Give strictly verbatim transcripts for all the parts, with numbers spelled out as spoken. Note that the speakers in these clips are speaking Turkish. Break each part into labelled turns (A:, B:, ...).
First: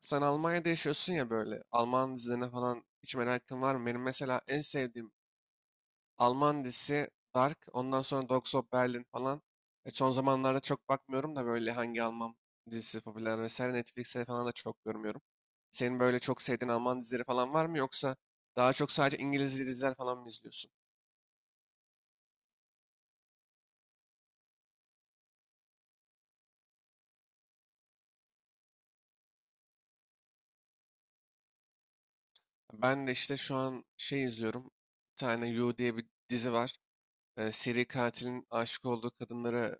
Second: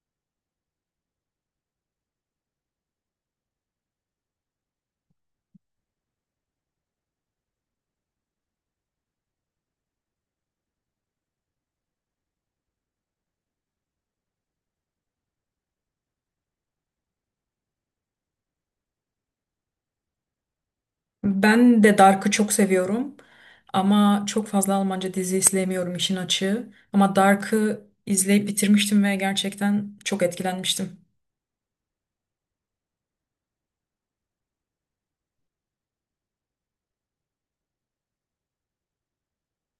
A: Sen Almanya'da yaşıyorsun ya böyle. Alman dizilerine falan hiç merakın var mı? Benim mesela en sevdiğim Alman dizisi Dark. Ondan sonra Dogs of Berlin falan. E, son zamanlarda çok bakmıyorum da böyle hangi Alman dizisi popüler vesaire Netflix'e falan da çok görmüyorum. Senin böyle çok sevdiğin Alman dizileri falan var mı? Yoksa daha çok sadece İngiliz diziler falan mı izliyorsun?
B: Ben de Dark'ı çok seviyorum ama çok fazla Almanca dizi izleyemiyorum işin açığı. Ama Dark'ı izleyip bitirmiştim ve gerçekten çok etkilenmiştim.
A: Ben de işte şu an şey izliyorum. Bir tane You diye bir dizi var. e, seri katilin aşık olduğu kadınları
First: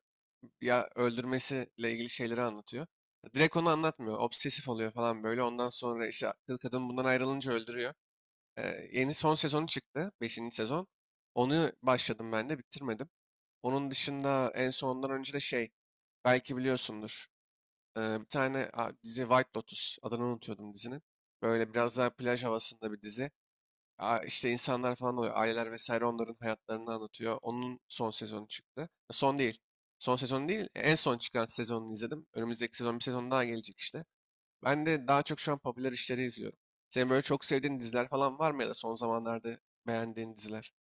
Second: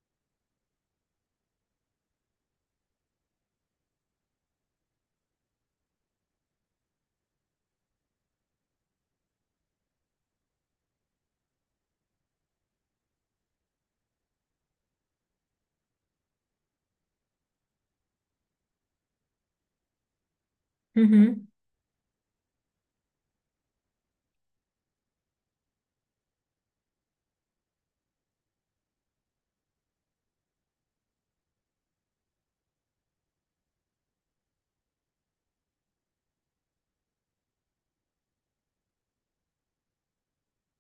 A: ya öldürmesiyle ilgili şeyleri anlatıyor. Direkt onu anlatmıyor. Obsesif oluyor falan böyle. Ondan sonra işte kız- kadın bundan ayrılınca öldürüyor. E, yeni son sezonu çıktı. Beşinci sezon. Onu başladım ben de bitirmedim. Onun dışında en sondan önce de şey belki biliyorsundur. e, bir tane a, dizi White Lotus adını unutuyordum
B: Hı
A: dizinin.
B: hı.
A: Böyle biraz daha plaj havasında bir dizi. Aa, işte insanlar falan oluyor. Aileler vesaire onların hayatlarını anlatıyor. Onun son sezonu çıktı. E, Son değil. Son sezonu değil. e, En son çıkan sezonunu izledim. Önümüzdeki sezon bir sezon daha gelecek işte. Ben de daha çok şu an popüler işleri izliyorum. Senin böyle çok sevdiğin diziler falan var mı ya da son zamanlarda beğendiğin diziler?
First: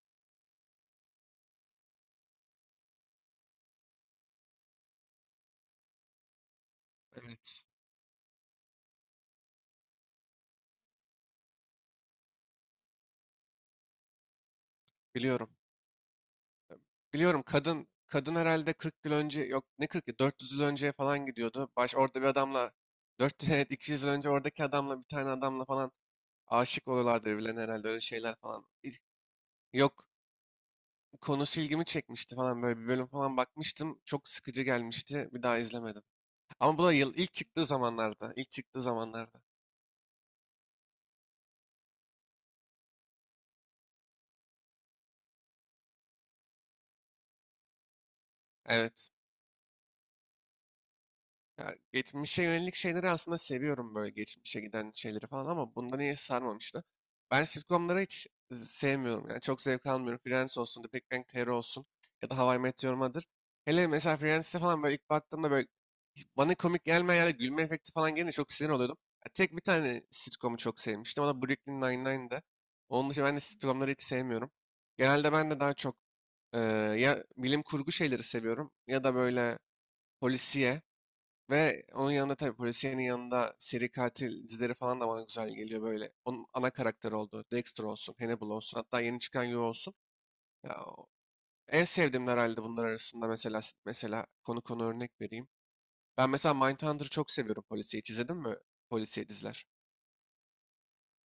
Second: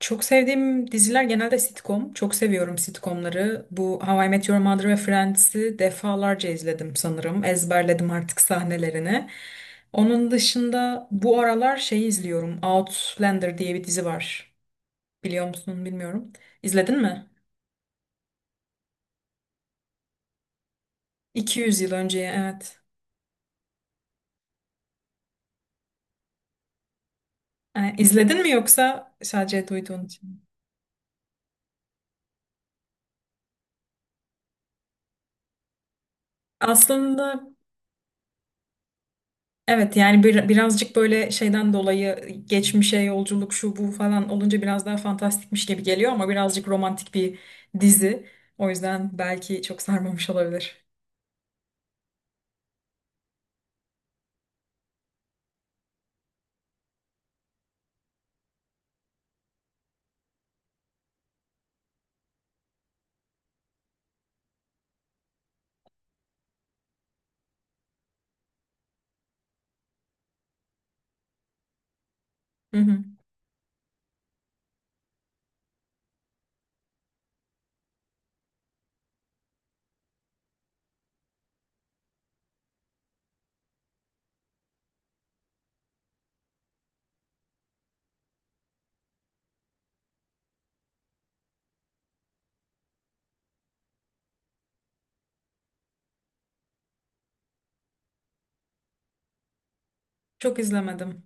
B: Çok sevdiğim diziler genelde sitcom. Çok seviyorum sitcomları. Bu How I Met Your Mother ve Friends'i defalarca izledim sanırım.
A: Evet.
B: Ezberledim artık sahnelerini. Onun dışında bu aralar şeyi izliyorum. Outlander diye bir dizi var. Biliyor
A: Biliyorum.
B: musun bilmiyorum. İzledin mi?
A: Biliyorum, kadın kadın herhalde kırk yıl önce, yok ne kırk yıl, dört yüz yıl önce falan gidiyordu.
B: iki yüz yıl
A: Baş
B: önce,
A: orada bir adamla
B: evet.
A: dört evet iki yüz yıl önce oradaki adamla bir tane adamla falan aşık oluyorlardı birbirlerine herhalde,
B: E,
A: öyle şeyler
B: İzledin mi
A: falan.
B: yoksa sadece duyduğun
A: Yok,
B: için? mi?
A: konusu ilgimi çekmişti falan, böyle bir bölüm falan bakmıştım. Çok sıkıcı gelmişti. Bir daha izlemedim. Ama bu da yıl ilk
B: Aslında
A: çıktığı zamanlarda. ilk çıktığı zamanlarda.
B: evet, yani bir, birazcık böyle şeyden dolayı, geçmişe yolculuk şu bu falan olunca biraz daha fantastikmiş gibi geliyor ama birazcık romantik bir dizi. O
A: Evet.
B: yüzden belki çok sarmamış olabilir.
A: Ya, geçmişe yönelik şeyleri aslında seviyorum, böyle geçmişe giden şeyleri falan, ama bunda niye sarmamıştı? Ben sitcomları hiç z- sevmiyorum, yani çok zevk almıyorum. Friends olsun, The Big Bang Theory olsun, ya da How I Met Your Mother. Hele mesela Friends'te falan, böyle ilk baktığımda, böyle hiç bana komik gelmeyen yerde gülme efekti falan gelince çok sinir oluyordum. Ya, tek bir tane sitcomu çok sevmiştim, o da Brooklyn Nine-Nine'dı.
B: Hı hı.
A: Onun dışında ben de sitcomları hiç sevmiyorum. Genelde ben de daha çok eee, ya bilim kurgu şeyleri seviyorum, ya da böyle polisiye. Ve onun yanında, tabii polisiyenin yanında, seri katil dizileri falan da bana güzel geliyor böyle. Onun ana karakter olduğu Dexter olsun, Hannibal olsun, hatta yeni çıkan You olsun. Ya, o- en sevdiğim herhalde bunlar arasında. Mesela, mesela konu konu örnek vereyim. Ben mesela Mindhunter'ı çok seviyorum, polisiye. Hiç izledin mi polisiye diziler?
B: Çok izlemedim.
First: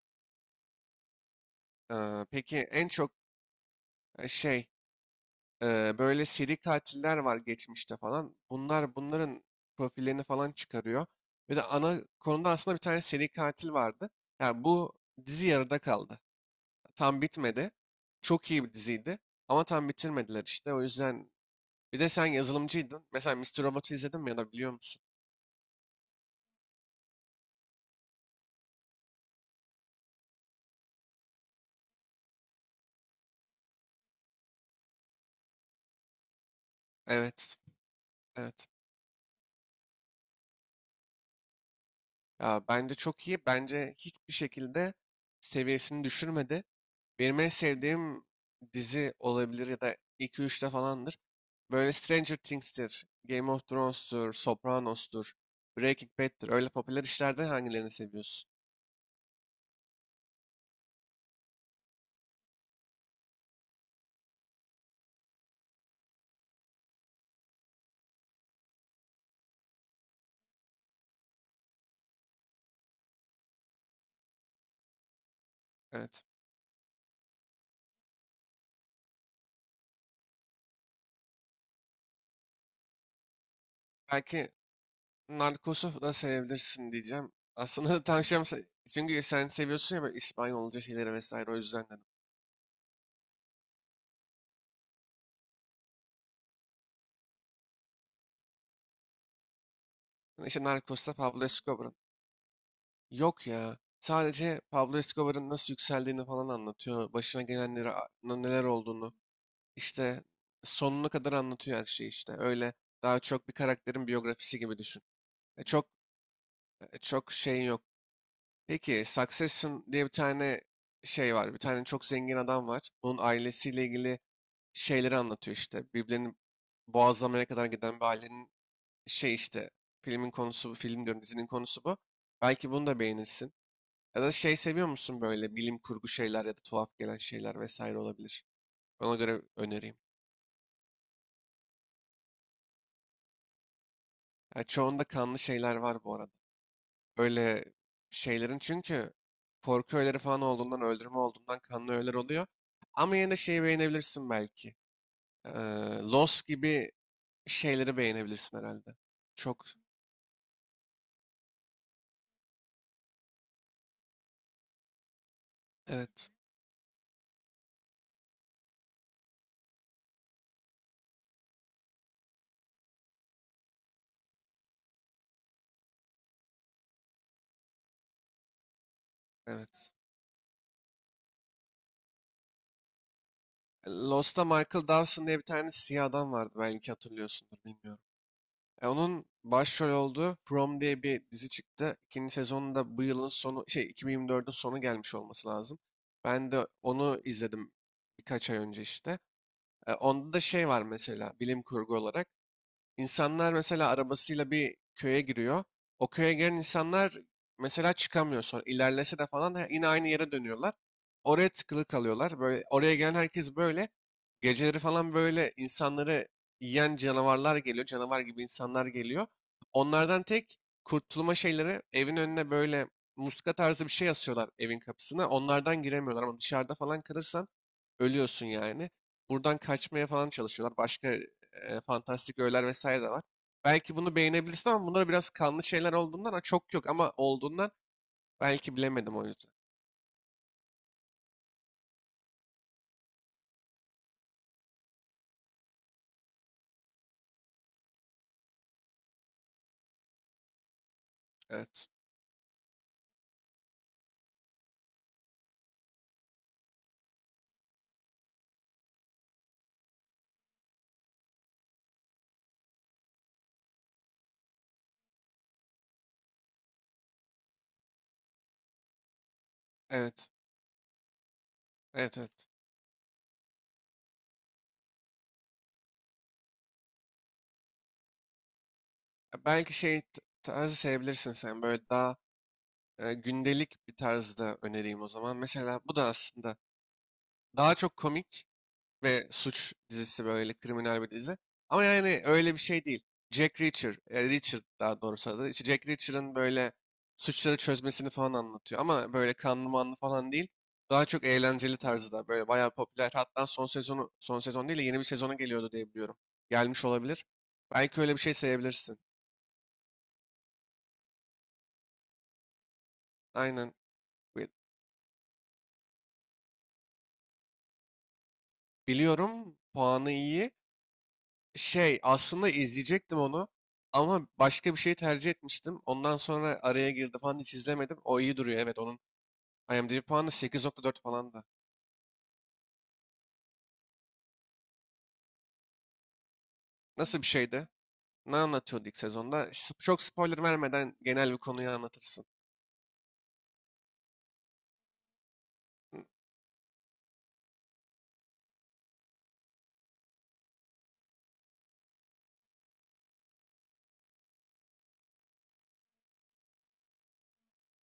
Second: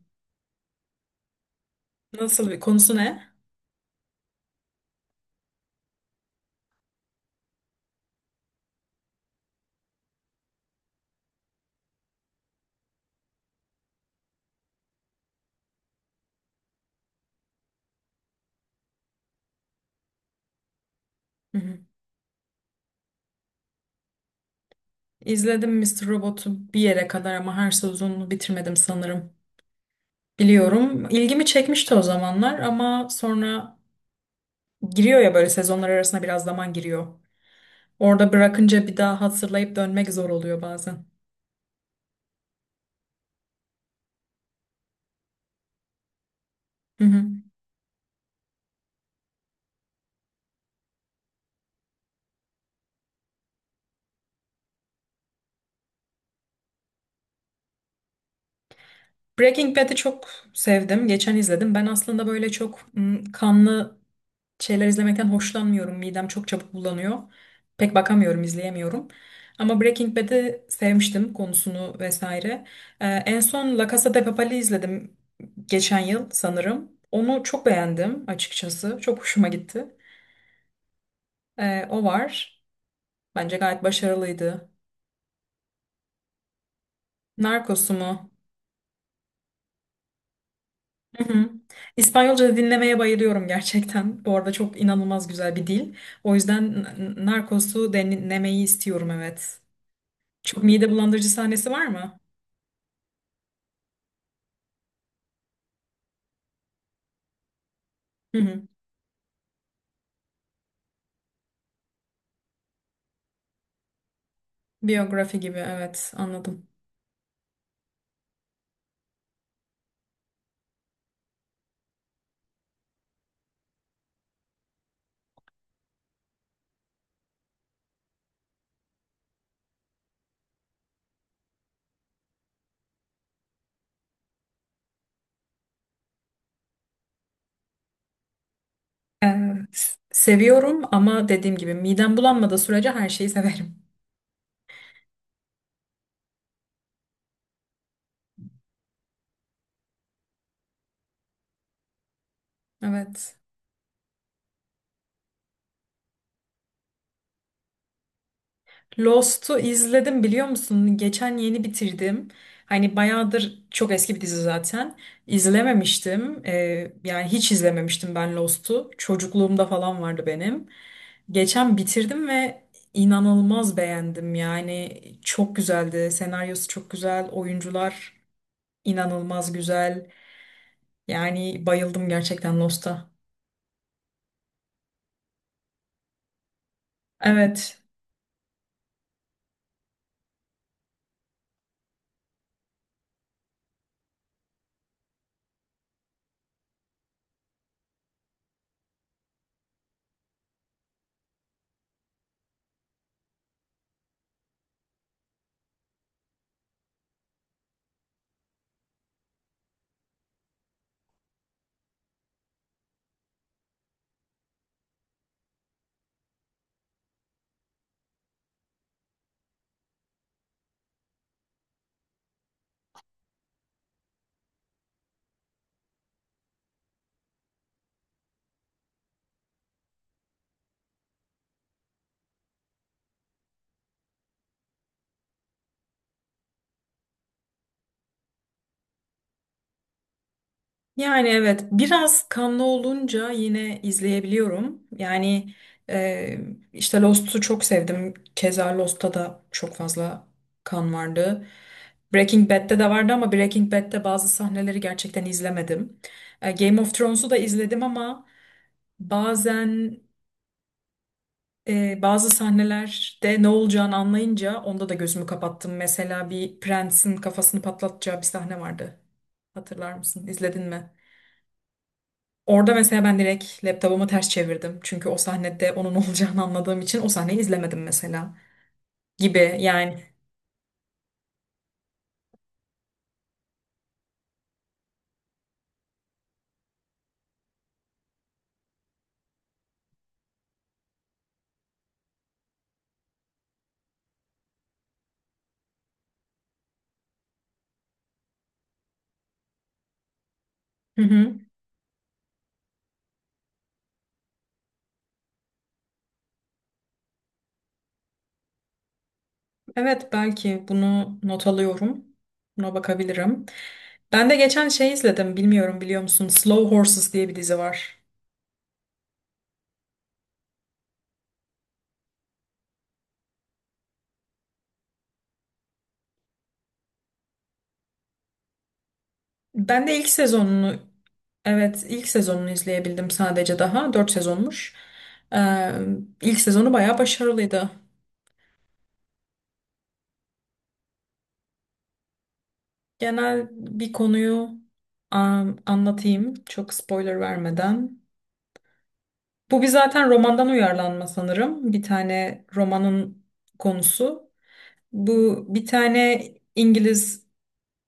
A: Ee,
B: Nasıl
A: peki
B: bir
A: en
B: konusu,
A: çok
B: ne?
A: e, şey. Ee, böyle seri katiller var geçmişte falan. Bunlar bunların profillerini falan çıkarıyor. Ve de ana konuda aslında bir tane seri katil vardı. Yani bu dizi yarıda kaldı. Tam bitmedi. Çok iyi bir diziydi. Ama tam bitirmediler işte. O yüzden
B: Hı hı.
A: bir de, sen yazılımcıydın. Mesela Mister Robot'u izledin mi, ya da biliyor musun?
B: İzledim Mister Robot'u bir yere kadar ama her sezonunu bitirmedim sanırım. Biliyorum. İlgimi çekmişti o zamanlar ama sonra giriyor ya, böyle sezonlar arasında biraz zaman giriyor.
A: Evet.
B: Orada
A: Evet.
B: bırakınca bir daha hazırlayıp dönmek zor oluyor bazen.
A: Ya bence çok iyi. Bence hiçbir şekilde seviyesini düşürmedi.
B: Hı hı.
A: Benim en sevdiğim dizi olabilir ya da iki üçte falandır. Böyle Stranger Things'tir, Game of Thrones'tur, Sopranos'tur, Breaking Bad'tir. Öyle popüler işlerden hangilerini seviyorsun?
B: Breaking Bad'i çok sevdim. Geçen izledim. Ben aslında böyle çok mm, kanlı şeyler izlemekten hoşlanmıyorum. Midem çok çabuk bulanıyor. Pek bakamıyorum, izleyemiyorum. Ama Breaking Bad'i sevmiştim, konusunu vesaire. Ee, en son La Casa de Papel'i izledim geçen
A: Evet.
B: yıl sanırım. Onu çok beğendim açıkçası. Çok hoşuma gitti. Ee, o var. Bence gayet
A: Belki
B: başarılıydı.
A: Narcos'u da sevebilirsin diyeceğim.
B: Narcos'u
A: Aslında
B: mu?
A: tavsiyem çünkü sen seviyorsun ya böyle İspanyolca şeyleri
B: Hı hı.
A: vesaire, o yüzden dedim.
B: İspanyolca dinlemeye bayılıyorum gerçekten. Bu arada çok inanılmaz güzel bir dil. O yüzden N- N- Narcos'u dinlemeyi istiyorum, evet.
A: Yani İşte
B: Çok mide
A: Narcos'ta
B: bulandırıcı
A: Pablo
B: sahnesi var
A: Escobar'ın.
B: mı?
A: Yok ya. Sadece Pablo Escobar'ın nasıl yükseldiğini falan anlatıyor. Başına gelenleri, a-
B: Hı hı.
A: neler olduğunu. İşte sonuna kadar anlatıyor her şeyi işte. Öyle, daha çok bir karakterin biyografisi gibi düşün.
B: Biyografi gibi,
A: E, çok
B: evet, anladım.
A: e, çok şeyin yok. Peki, Succession diye bir tane şey var. Bir tane çok zengin adam var. Bunun ailesiyle ilgili şeyleri anlatıyor işte. Birbirlerini boğazlamaya kadar giden bir ailenin şey işte. Filmin konusu bu. Film diyorum, dizinin konusu bu. Belki bunu da beğenirsin. Ya da şey, seviyor musun böyle bilim kurgu şeyler ya da tuhaf gelen şeyler vesaire olabilir. Ona göre önereyim.
B: Evet. Seviyorum ama dediğim gibi midem bulanmadığı sürece her şeyi severim.
A: Ya çoğunda kanlı şeyler var bu arada. Öyle şeylerin, çünkü korku öğeleri falan olduğundan, öldürme olduğundan, kanlı öğeler oluyor. Ama yine de
B: Evet.
A: şeyi beğenebilirsin belki. Ee, Lost gibi şeyleri beğenebilirsin herhalde.
B: Lost'u
A: Çok,
B: izledim, biliyor musun? Geçen yeni bitirdim. Hani bayağıdır çok eski bir dizi zaten.
A: evet,
B: İzlememiştim. Ee, yani hiç izlememiştim ben Lost'u. Çocukluğumda falan vardı benim. Geçen bitirdim ve inanılmaz beğendim. Yani çok güzeldi. Senaryosu çok güzel. Oyuncular inanılmaz
A: evet.
B: güzel. Yani bayıldım gerçekten Lost'a.
A: Lost'ta Michael Dawson diye bir tane siyah adam vardı, belki hatırlıyorsundur,
B: Evet.
A: bilmiyorum. E, onun başrol olduğu Prom diye bir dizi çıktı. İkinci sezonunda, bu yılın sonu, şey iki bin yirmi dördün sonu gelmiş olması lazım. Ben de onu izledim birkaç ay önce işte. E, onda da şey var mesela, bilim kurgu olarak. İnsanlar mesela arabasıyla bir köye giriyor. O köye giren insanlar mesela çıkamıyor sonra. İlerlese de falan he- yine aynı yere dönüyorlar. Oraya tıkılı kalıyorlar. Böyle oraya gelen herkes böyle. Geceleri falan böyle insanları yiyen canavarlar geliyor. Canavar gibi insanlar geliyor. Onlardan tek kurtulma şeyleri, evin önüne böyle muska tarzı bir şey asıyorlar evin kapısına. Onlardan giremiyorlar, ama dışarıda falan kalırsan ölüyorsun yani. Buradan kaçmaya falan çalışıyorlar. Başka e, fantastik öğeler vesaire de var. Belki bunu beğenebilirsin ama bunlar biraz kanlı şeyler olduğundan, ha, çok yok ama olduğundan, belki, bilemedim o yüzden.
B: Yani evet, biraz kanlı olunca yine izleyebiliyorum. Yani e, işte Lost'u çok sevdim. Keza Lost'ta da çok fazla kan vardı.
A: Evet.
B: Breaking Bad'de de vardı ama Breaking Bad'de bazı sahneleri gerçekten izlemedim. E, Game of Thrones'u da izledim ama bazen e, bazı sahnelerde ne olacağını anlayınca onda da gözümü kapattım. Mesela bir prensin kafasını patlatacağı bir sahne vardı. Hatırlar mısın?
A: Evet.
B: İzledin mi?
A: Evet, evet.
B: Orada mesela ben direkt laptopumu ters çevirdim. Çünkü o sahnede onun olacağını anladığım için o sahneyi izlemedim mesela.
A: Ya
B: Gibi
A: belki
B: yani.
A: şey t- tarzı sevebilirsin sen, böyle daha e, gündelik bir tarzda önereyim o zaman. Mesela bu da aslında daha çok komik ve suç dizisi, böyle kriminal bir dizi. Ama yani öyle bir şey değil. Jack Reacher, e, Reacher daha doğrusu adı. İşte Jack Reacher'ın böyle suçları çözmesini falan anlatıyor. Ama böyle kanlı manlı falan değil.
B: Hı
A: Daha çok
B: hı.
A: eğlenceli tarzda, böyle bayağı popüler. Hatta son sezonu, son sezon değil de, yeni bir sezonu geliyordu diye biliyorum. Gelmiş olabilir. Belki öyle bir şey sevebilirsin.
B: Evet, belki bunu not alıyorum. Buna bakabilirim.
A: Aynen.
B: Ben de
A: Bi-
B: geçen şey izledim. Bilmiyorum, biliyor musun? Slow Horses diye bir dizi var.
A: Biliyorum, puanı iyi. Şey, aslında izleyecektim onu ama başka bir şey tercih etmiştim. Ondan sonra araya girdi falan, hiç izlemedim. O iyi duruyor, evet, onun
B: Ben de
A: i m d b
B: ilk
A: puanı sekiz
B: sezonunu
A: nokta dört falan da.
B: Evet, ilk sezonunu izleyebildim sadece daha. Dört sezonmuş. Ee, ilk sezonu bayağı
A: Nasıl bir şeydi?
B: başarılıydı.
A: Ne anlatıyordu ilk sezonda? Sp- Çok spoiler vermeden genel bir konuyu anlatırsın.
B: Genel bir konuyu Am-
A: Hı.
B: anlatayım çok spoiler vermeden. Bu bir zaten romandan uyarlanma sanırım. Bir tane romanın konusu. Bu bir tane İngiliz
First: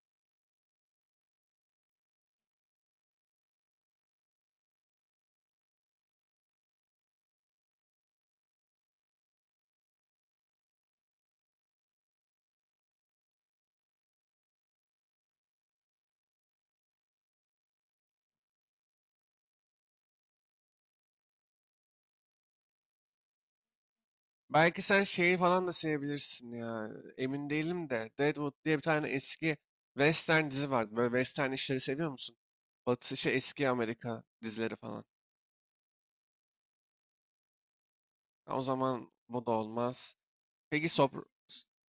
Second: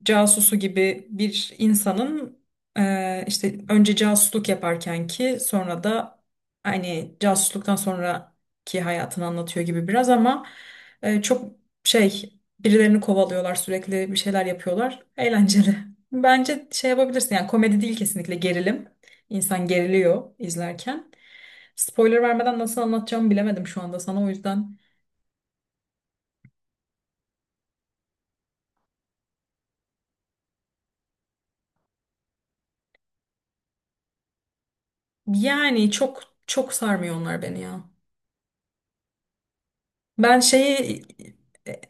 B: casusu gibi bir insanın e, işte önce casusluk yaparken ki sonra da hani casusluktan sonraki hayatını anlatıyor gibi biraz, ama e, çok şey, birilerini kovalıyorlar, sürekli bir şeyler yapıyorlar, eğlenceli. Bence şey yapabilirsin, yani komedi değil, kesinlikle gerilim. İnsan geriliyor izlerken. Spoiler vermeden nasıl anlatacağımı bilemedim şu anda sana, o yüzden.
A: Belki sen şeyi falan da sevebilirsin ya. Emin değilim de Deadwood diye bir tane eski western dizi vardı. Böyle western işleri seviyor musun? Batı şey, eski Amerika dizileri falan.
B: Yani çok çok sarmıyor onlar beni ya.
A: Ha, O zaman bu da olmaz.
B: Ben
A: Peki
B: şeyi
A: Sopr
B: e,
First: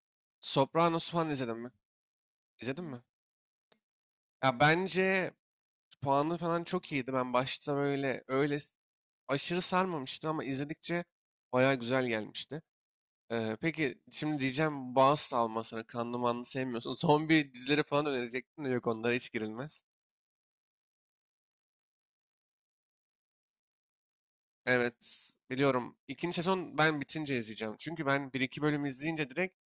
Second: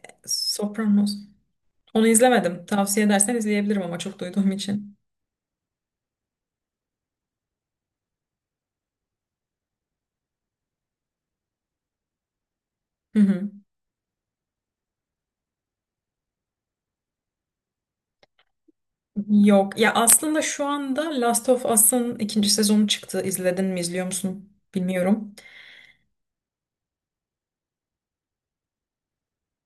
A: Sopranos
B: Sopranos.
A: falan izledin mi?
B: Onu izlemedim.
A: İzledin mi?
B: Tavsiye edersen izleyebilirim ama, çok duyduğum
A: Ya
B: için.
A: bence puanı falan çok iyiydi. Ben başta, böyle öyle s- aşırı sarmamıştı, ama izledikçe baya güzel gelmişti.
B: Hı hı.
A: Ee, peki şimdi diyeceğim, bağız salma sana, kanlı manlı sevmiyorsun. Zombi dizileri falan önerecektim de, yok, onlara hiç
B: Yok.
A: girilmez.
B: Ya aslında şu anda Last of Us'ın ikinci sezonu çıktı. İzledin mi, izliyor musun?
A: Evet,
B: Bilmiyorum.
A: biliyorum. İkinci sezon ben bitince izleyeceğim. Çünkü ben bir iki bölüm izleyince direkt,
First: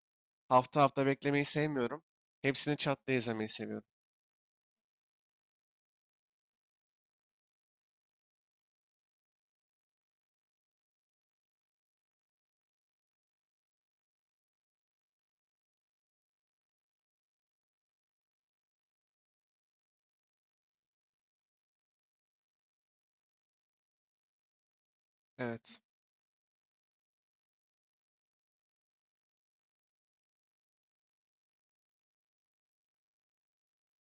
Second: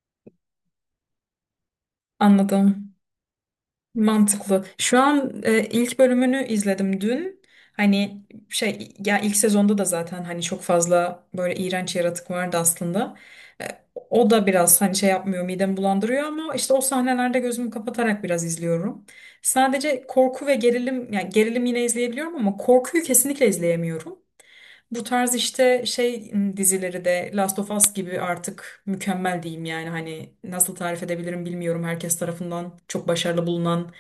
A: hafta hafta beklemeyi sevmiyorum. Hepsini
B: Anladım.
A: çat diye izlemeyi seviyorum.
B: Mantıklı. Şu an e, ilk bölümünü izledim dün. Hani şey ya, ilk sezonda da zaten hani çok fazla böyle iğrenç yaratık vardı aslında. E, o da biraz hani şey yapmıyor, midemi bulandırıyor ama işte o sahnelerde gözümü kapatarak biraz izliyorum. Sadece korku ve gerilim, yani gerilim yine izleyebiliyorum ama korkuyu kesinlikle izleyemiyorum. Bu tarz
A: Evet,
B: işte şey dizileri de, Last of Us gibi artık mükemmel diyeyim yani, hani nasıl tarif edebilirim bilmiyorum, herkes tarafından çok başarılı bulunan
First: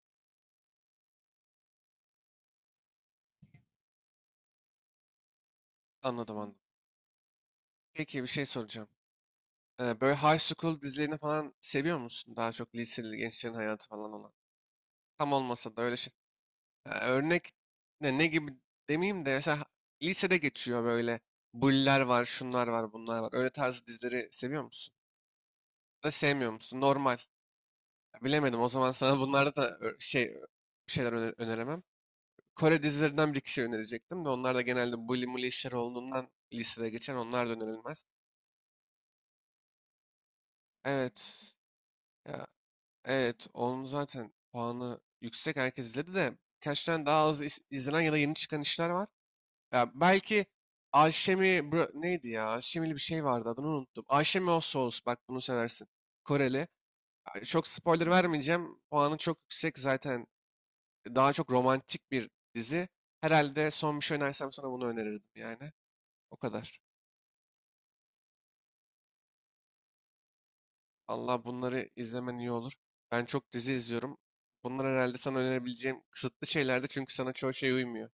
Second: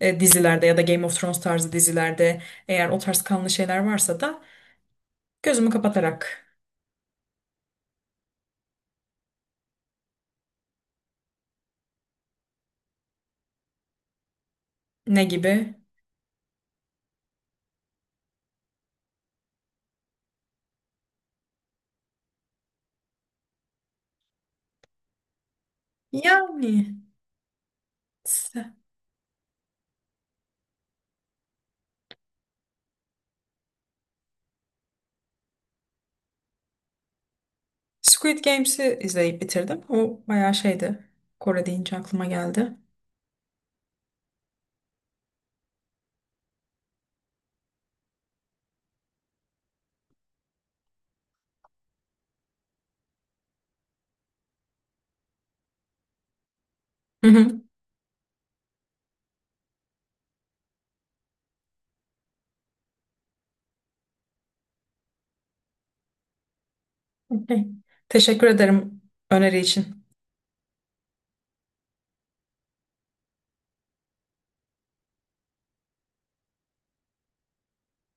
B: e, dizilerde ya da Game of Thrones tarzı dizilerde eğer o tarz kanlı şeyler varsa da gözümü
A: anladım
B: kapatarak.
A: anladım. Peki bir şey soracağım. Ee, böyle high school dizilerini falan seviyor musun? Daha çok liseli gençlerin hayatı falan olan.
B: Ne
A: Tam
B: gibi?
A: olmasa da öyle şey. Ya örnek ne, ne gibi demeyeyim de, mesela lisede geçiyor böyle. Bulliler var, şunlar var, bunlar var. Öyle tarzı dizileri seviyor musun? Da sevmiyor musun?
B: Yani
A: Normal. Ya
B: s-
A: bilemedim. O zaman sana bunlarda da ö- şey ö- bir şeyler öne- öneremem. Kore dizilerinden bir iki şey önerecektim de, onlar da genelde bully mully işler olduğundan, lisede geçen, onlar da önerilmez.
B: Squid Games'i izleyip bitirdim. O bayağı şeydi.
A: Evet.
B: Kore deyince aklıma
A: Ya,
B: geldi.
A: evet, onun zaten puanı yüksek, herkes izledi, de birkaç tane daha az iz- izlenen ya da yeni çıkan işler var. Ya belki Alşemi, Bro- neydi ya? Alşemili bir şey vardı, adını unuttum. Alşemi o Souls, bak bunu seversin. Koreli.
B: Hı
A: Ya
B: hı.
A: çok spoiler vermeyeceğim. Puanı çok yüksek zaten. Daha çok romantik bir dizi. Herhalde son bir şey önersem sana bunu önerirdim yani. O kadar.
B: Okey. Teşekkür ederim öneri için.
A: Allah bunları izlemen iyi olur. Ben çok dizi izliyorum. Bunlar herhalde sana önerebileceğim kısıtlı şeylerdi, çünkü sana çoğu şey uymuyor.